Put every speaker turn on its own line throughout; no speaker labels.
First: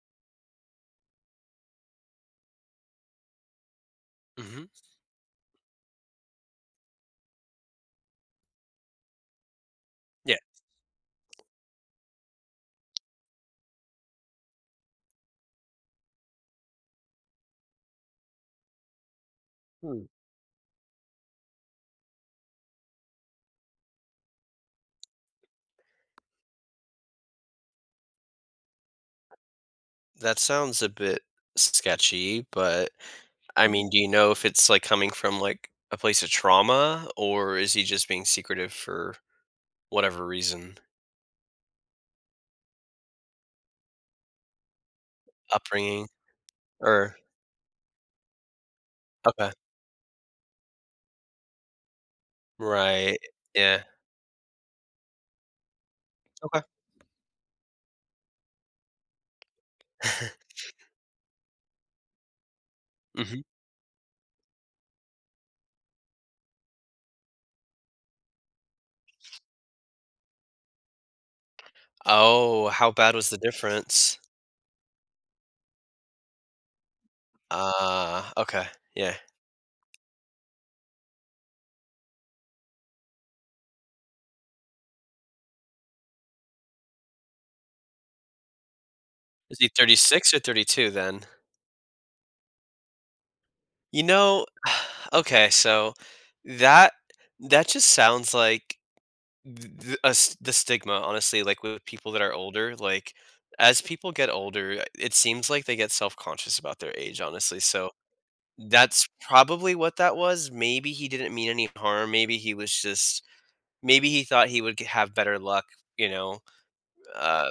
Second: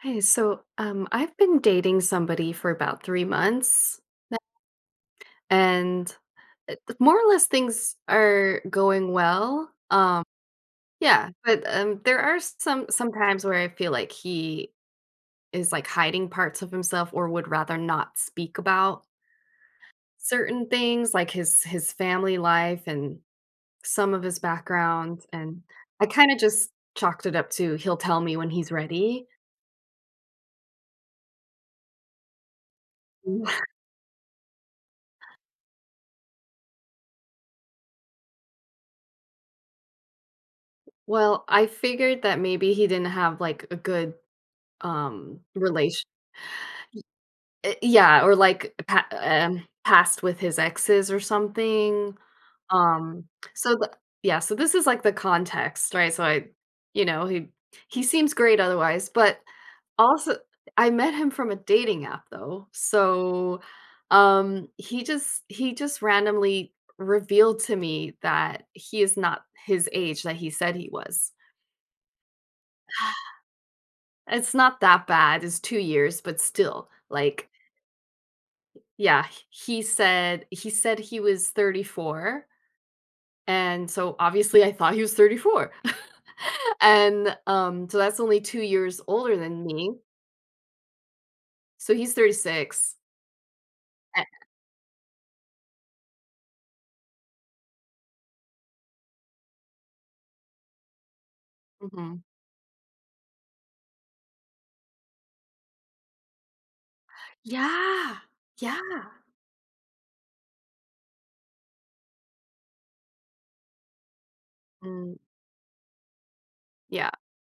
Hey, so I've been dating somebody for about 3 months, now,
Mhm.
and more or less things are going well.
Yeah.
Yeah, but there are some times where I feel like he is like hiding parts of himself, or would rather not speak about
Hmm.
certain things, like his family life and some of his background. And I kind of just chalked it up to he'll tell me when he's ready.
That sounds a bit sketchy, but I mean, do you know if it's like coming from like a place of trauma, or is he just being secretive for whatever reason?
Well, I figured that maybe he didn't have like a good relation
Upbringing or
y yeah, or like pa
okay.
past with his exes or something.
Right.
Um, so
Yeah.
the Yeah, so this is like the context, right?
Okay.
You know, he he seems great otherwise, but also I met him from a dating app though.
Hmm.
So, he just randomly revealed to me that he is not his age that he said he was.
Oh, how bad was the difference?
It's not that bad, it's 2 years, but still, like.
Ah, okay. Yeah.
Yeah, h he said he said he was 34, and so obviously I thought he was 34. And, so that's only 2 years older
Is
than
he
me,
36 or 32 then?
so he's 36.
You
A
know, okay, so that that just sounds like th- a s the stigma, honestly, like with people that
Mhm.
are older, like as people get older, it seems like they get self-conscious about their age, honestly. So
Yeah,
that's
yeah,
probably what that was. Maybe he didn't mean any harm. Maybe he was just maybe he thought he would have
mm,
better luck, you know,
yeah.
uh,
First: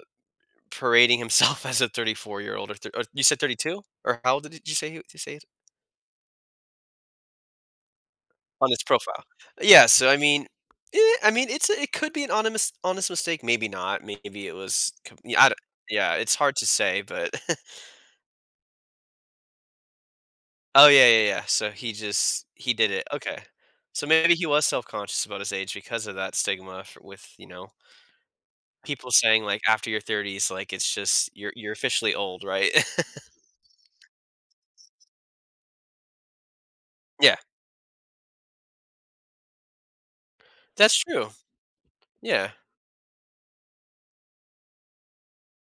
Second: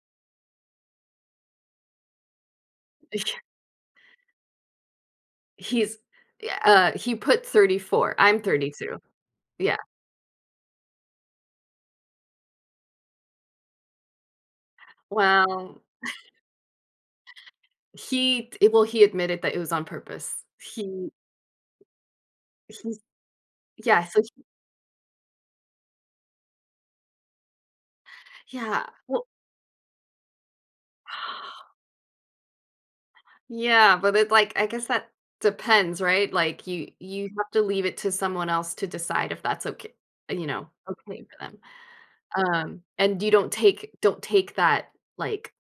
parading himself as a 34-year old, or or you said 32? Or how old did you say did you say
He's Yeah, he put 34, I'm
On his
32.
profile.
Yeah,
Yeah, so I mean, I mean, it's a it could be an honest mistake, maybe not, maybe it was com yeah, I don't
well,
yeah, it's hard to say, but
well, he admitted that it was on purpose.
Oh, yeah,
He
yeah, yeah, so he just he did
he's
it, okay.
Yeah,
So
so
maybe
he
he was self-conscious about his age because of that stigma f with, you know,
yeah,
people
well.
saying, like, after your 30s, like, it's just you're officially old, right?
Yeah, but it like, I guess that depends, right? Like you
Yeah,
have to leave it to someone else to decide if that's okay,
that's
okay
true.
for them.
Yeah.
And you don't take that like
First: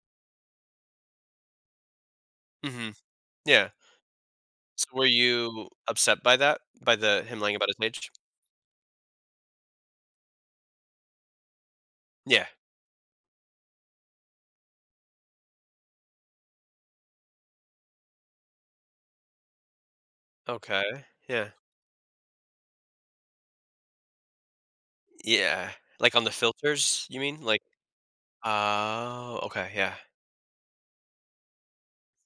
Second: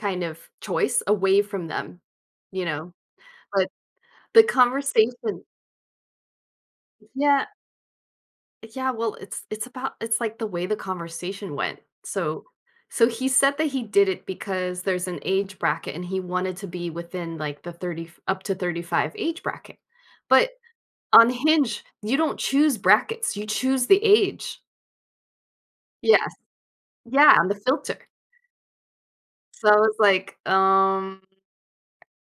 kind of choice away from them, you know?
Mhm. Yeah.
But the
So were
conversation,
you upset by that? By the him
yeah,
lying about his age?
yeah, well, it's like the way the conversation went. So
Yeah.
so he said that he did it because there's an age bracket and he wanted to be within like the 30 up to 35 age bracket. But
Okay,
on
yeah.
Hinge, you don't choose brackets, you choose the age.
Yeah, like, on the
Yes,
filters, you
yeah,
mean?
on the
Like
filter.
oh,
So
okay,
I
yeah.
was like,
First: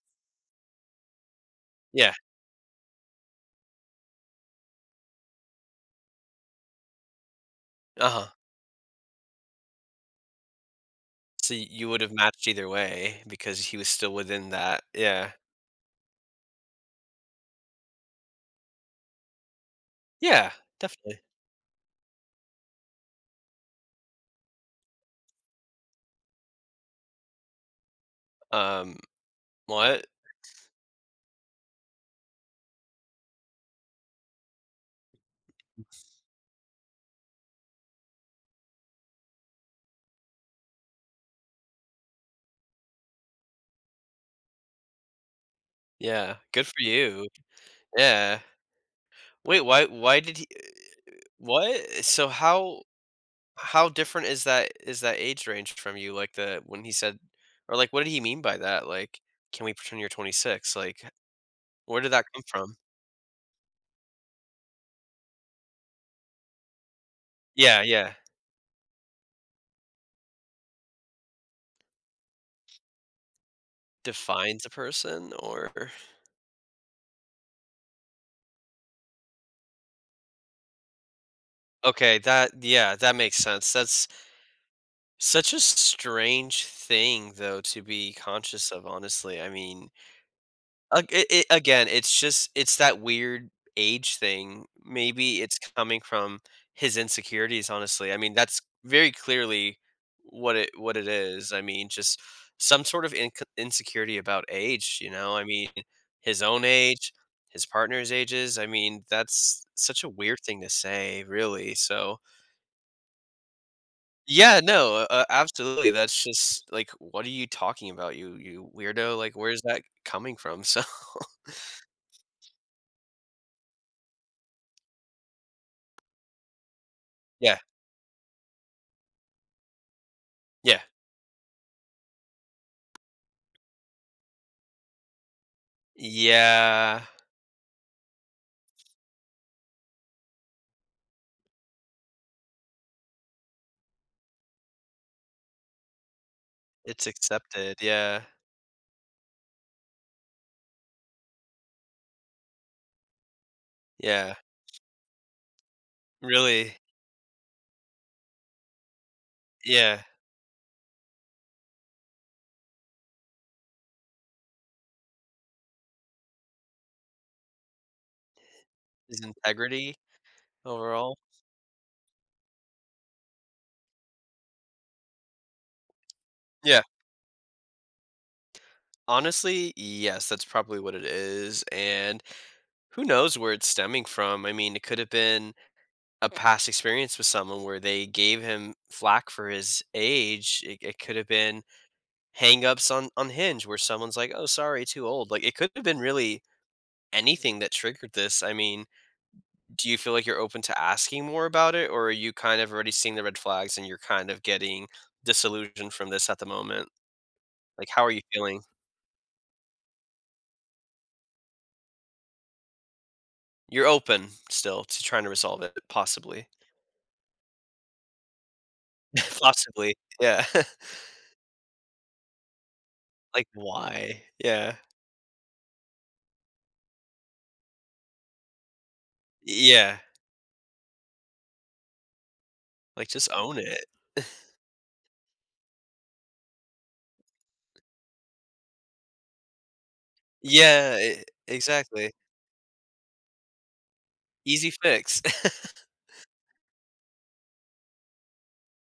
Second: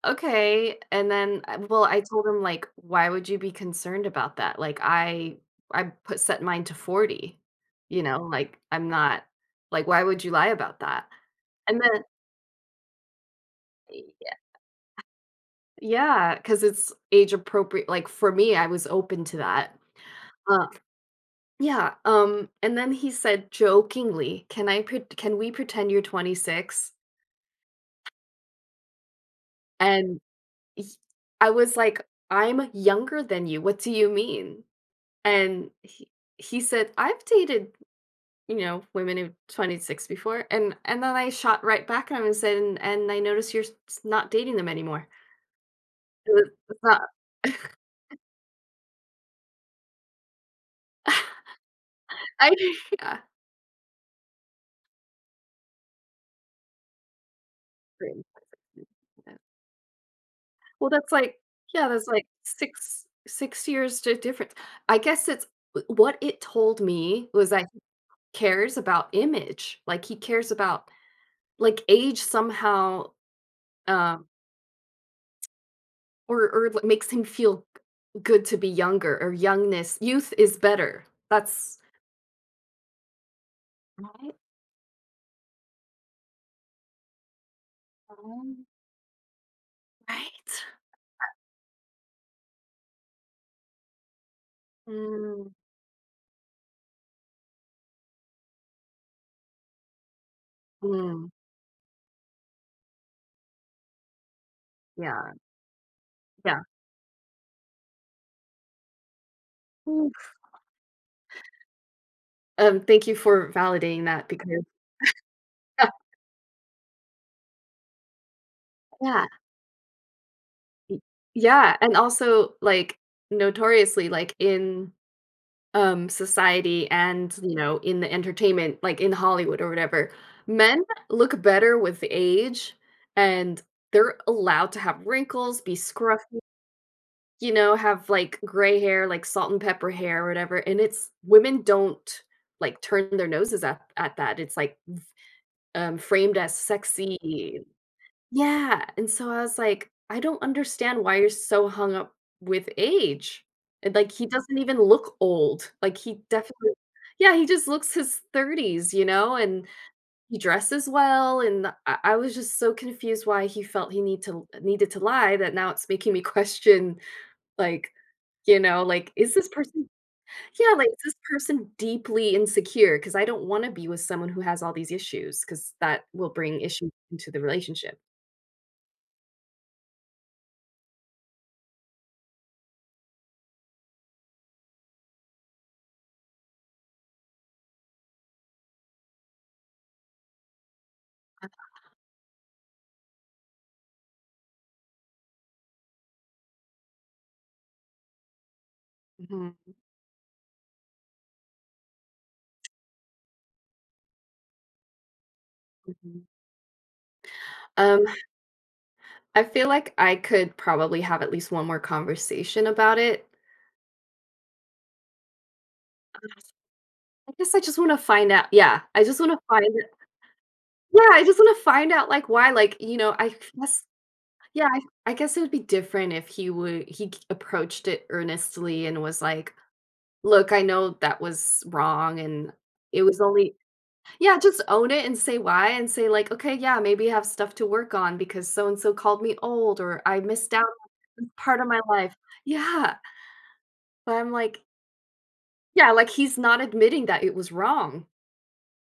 Okay," and then I well, I
Yeah,
told him, like, "Why would you be concerned about that?" Like, I put set mine to 40, you know,
uh-huh.
like, I'm not, like, why would you lie about that?
So
And
you would
then
have matched either way because he was still
y-
within that yeah.
yeah, because it's age appropriate, like, for me, I was open to that.
Yeah, definitely.
Yeah, and then he said jokingly, "Can I pre can we pretend you're 26?"
Um, what?
And he I was like, "I'm younger than you, what do you mean?" And he said, "I've dated, you know, women who 26 before," and then I shot right back at him and said, "And I notice you're s not dating them anymore."
Yeah, good for
It's not.
you. Yeah. Wait, why did he what? So
I Yeah.
how different is that age range from you? Like, the when he said or, like, what did he mean by that? Like, "Can we pretend you're 26?"
Well,
Like,
that's like yeah,
where
that's
did that
like
come from?
6 years di difference. I guess it's What it told me was that he
Yeah, yeah.
cares about image, like, he cares about, like, age somehow, um,
Defines a person or
or li makes him feel good to be younger, or youngness. Youth is better. That's
okay, that yeah, that makes sense. That's
right?
such a strange thing, though, to be
Um,
conscious of, honestly. I mean
right?
Ag it it again, it's just it's that weird age thing. Maybe
Mm,
it's coming from his insecurities, honestly. I mean, that's very clearly what it
mm,
is. I mean, just some sort of inc insecurity about age, you
yeah,
know? I mean, his
yeah.
own age, his partner's ages. I mean, that's such a
Oof.
weird thing to say, really. So,
Thank you for validating that,
yeah,
because
no, absolutely. That's just like, "What are you talking about, you weirdo?"
yeah.
Like, where's that coming from? So,
Y Yeah, and also, like, notoriously, like, in, society and, you
yeah.
know, in the entertainment, like, in Hollywood or whatever,
Yeah.
men look better with age, and they're allowed to have wrinkles, be scruffy,
Yeah,
you know, have, like, gray hair, like, salt and pepper hair or whatever, and it's women don't, like, turn their noses at that, it's, like, framed as
it's
sexy.
accepted, yeah,
Yeah, and so I was like, "I don't understand why you're so hung up with age." And, like, he
yeah,
doesn't even look old, like, he definitely
really,
yeah, he just looks his 30s, you know, and
yeah,
he dresses well, and I was just so confused why he felt he needed to lie that now it's making me question, like, you know, like,
his
is this person
integrity
yeah, like, is this
overall?
person deeply insecure? Because I don't wanna be with someone who has all these issues. Because that will bring
Yeah,
issues into the relationship.
honestly, yes, that's probably what it is, and who knows where it's stemming from. I mean, it could have been a past experience with someone where they gave him flack for his age. It could have been hangups on Hinge where someone's like, "Oh, sorry, too old," like, it could have been really anything that triggered this. I mean,
Mhm,
do you feel like you're open to asking more about it, or are you kind of already seeing the red flags and you're kind of getting disillusioned from
mhm.
this at the moment? Like, how
Um,
are you feeling?
I feel like I could probably have at least one more conversation about it.
You're open still to trying to resolve it,
Uh,
possibly.
I guess I just want to find out. Yeah, I just want to find
Possibly, yeah.
yeah, I just want to find out like why. Like, you know,
Like, why?
yeah,
Yeah.
I guess it would be different if he approached it earnestly and was like,
Yeah,
look, I know that was wrong and it
like,
was
just
only
own it.
yeah, just own it and say why and say, like, okay, yeah, maybe I have stuff to work on because so and so called me old, or I missed out on
Yeah, e
this part of my
exactly.
life. Yeah. But I'm like,
Easy fix.
Yeah, like, he's not admitting that it was wrong,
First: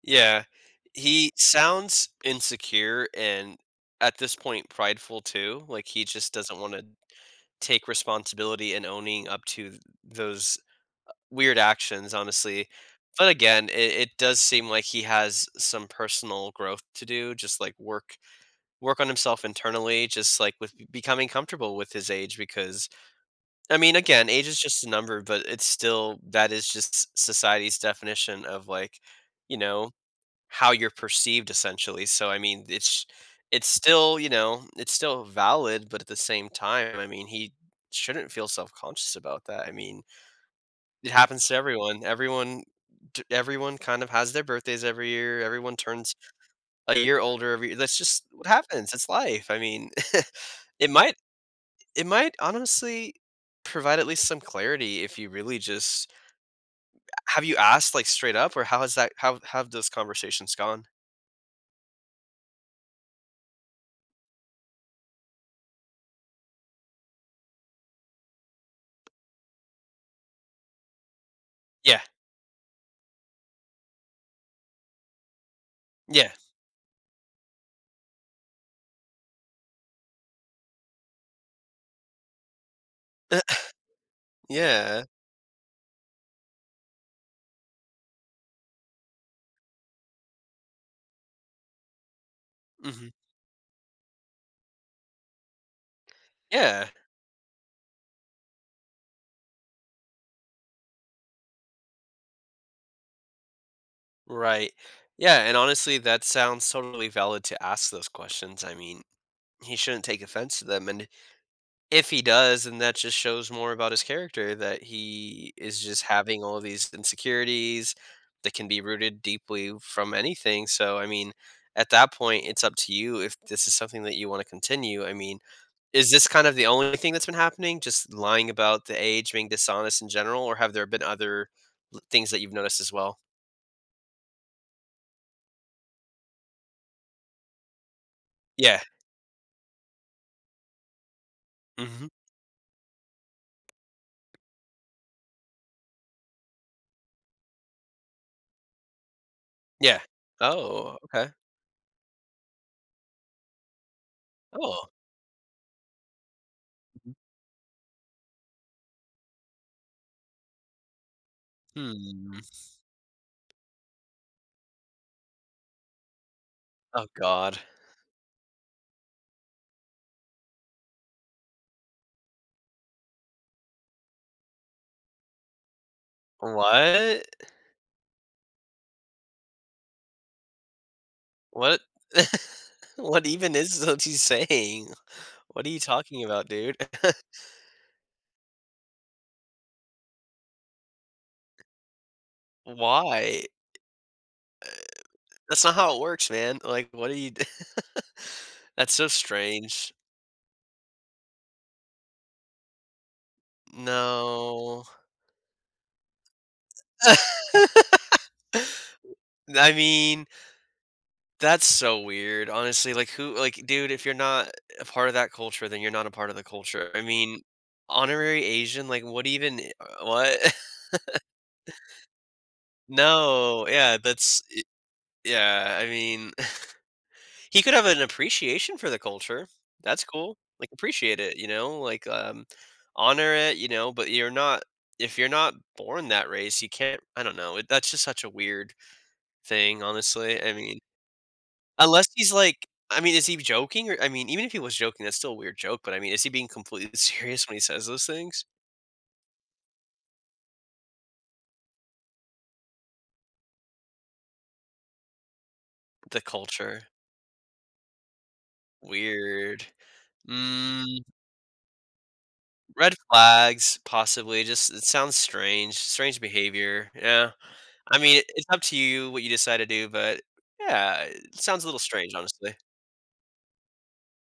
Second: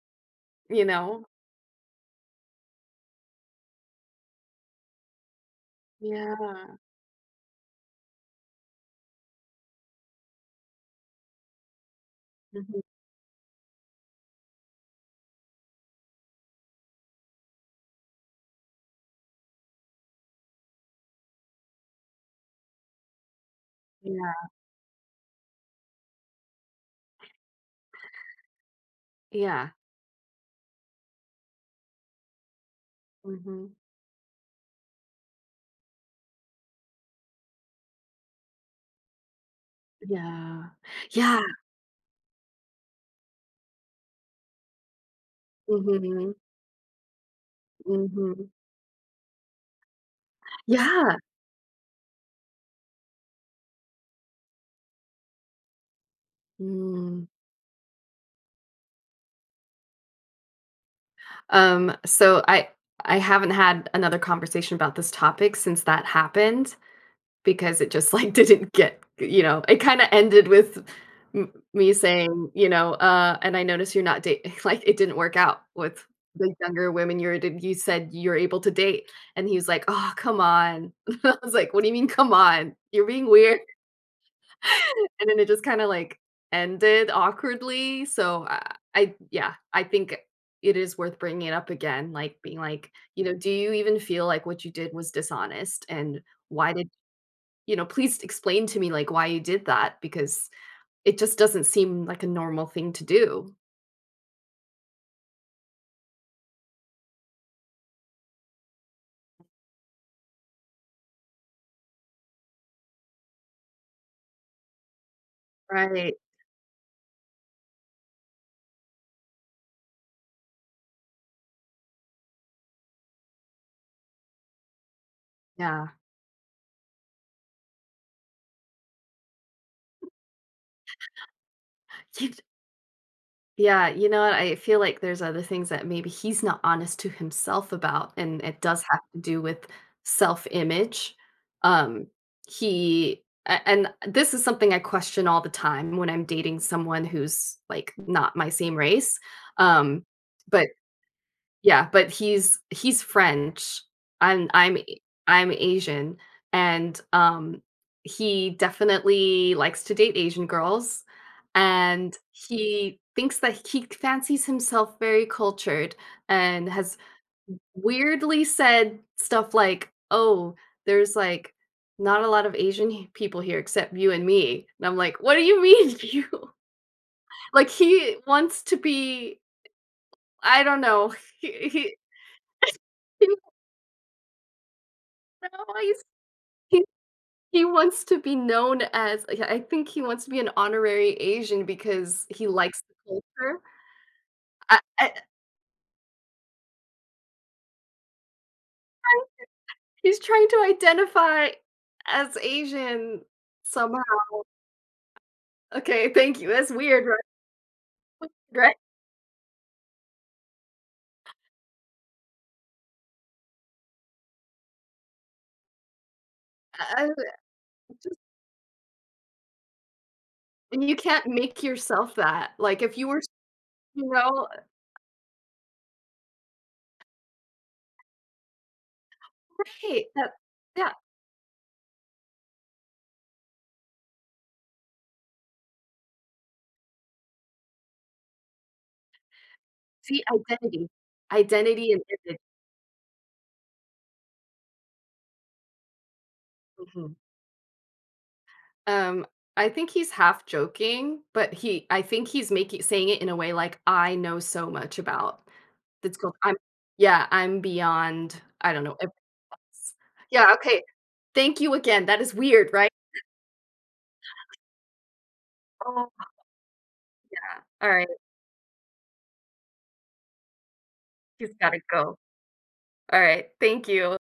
Yeah.
you know?
He sounds insecure and at this point prideful too. Like he just doesn't want
Yeah.
to take responsibility and owning up to those weird actions, honestly.
Mhm.
But again, it does seem like he has some personal growth to do, just like work on himself internally, just like with becoming comfortable with his age. Because I mean again, age
Yeah.
is just a number, but it's still that is just society's definition of like, you
Yeah.
know, how you're perceived essentially. So I mean, it's
Mhm.
still, you know, it's still valid, but at the same time, I mean, he shouldn't feel self-conscious about that. I mean,
Yeah.
it
Yeah.
happens to everyone. Everyone everyone kind of has their birthdays every year. Everyone turns
Mhm.
a year older every year. That's just what
Mhm.
happens. It's life. I mean, it might
Yeah.
it might honestly provide at least some clarity if you really just
Mm.
have you asked like straight up, or how has that how have those conversations gone?
So I haven't had another conversation about this topic since that happened, because it just, like, didn't get you know, it kinda ended with m me
Yeah.
saying, you know, "And I noticed you're not dating like, it didn't work out with
Yeah.
the younger women you said you're able to date, and he was like, oh, come on." I was like, "What do you mean 'come on'? You're being weird."
Yeah.
And then it just kinda, like, ended awkwardly, so I yeah, I think it is worth bringing it up again, like, being like,
Mhm.
you know, "Do you even feel like what you did was dishonest, and why
Yeah,
did you know, please explain to me, like, why you did that, because it just doesn't seem like a normal thing to do."
right. Yeah, and honestly, that sounds totally valid to ask those questions. I mean, he shouldn't take offense to them, and if he does, then that just shows more about his character, that he is just
Right.
having all these insecurities that can be rooted deeply from anything. So, I mean, at that point, it's up to you if this is something that you want to continue. I mean,
Yeah.
is this kind of the only thing that's been happening? Just lying about the age, being dishonest in general, or have there been other things
You-
that you've noticed as well?
Yeah. You know what? I feel like there's other things that maybe he's not honest to himself about, and it
Yeah.
does have to do with self-image. Um,
Mhm.
and this is something I question all the time when I'm dating someone who's like not my same race.
Yeah.
Um, but
Oh, okay.
Yeah, but he's French, and
Oh.
I'm Asian, and, he definitely likes to date Asian girls, and
Hmm.
he thinks that he fancies himself very cultured and has
Oh god.
weirdly said stuff like, "Oh, there's, like, not a lot of Asian he people here except you and me," and I'm like, "What do you mean you?"
What?
Like, he wants to be I don't know. he
What?
he
What
he
even is what he's saying? What are you talking about, dude?
he's He wants to be known as. Yeah, I think he wants to be an honorary Asian because he likes the
Why?
culture. I
That's not how it works, man. Like, what are you d That's so strange.
He's trying to identify as Asian somehow.
No.
Okay, thank you. That's weird, right? Right?
I mean, that's so weird, honestly, like, who like, dude, if you're not a part of that culture, then you're not a part of the culture. I
I
mean,
just
honorary Asian, like, what even what?
And you can't make yourself that. Like, if you were,
No, yeah,
you
that's
know
yeah, I mean, he could have an appreciation for the culture. That's
right, that
cool. Like,
yeah.
appreciate it, you know? Like, honor it, you know, but you're not if you're not born that race, you can't I don't know, it that's just such a weird thing,
See,
honestly. I mean,
identity. Identity and
unless he's
image.
like I mean, is he joking? Or I mean, even if he was joking, that's still a weird joke, but I mean, is he being completely
Mhm.
serious when he says those things?
Um, I think he's half joking, but he I think he's making saying it in a way like, "I know so much about. That's
The
called I'm
culture.
Yeah, I'm beyond. I don't know if
Weird.
it's Yeah, okay.
Mm.
Thank you again. That is weird, right?
Red flags, possibly, just it sounds strange, strange
Oh.
behavior, yeah.
Yeah.
I
Alright,
mean, it's up to you what you decide to do, but yeah, it
he's
sounds a little
gotta
strange,
go.
honestly.
Alright, thank you.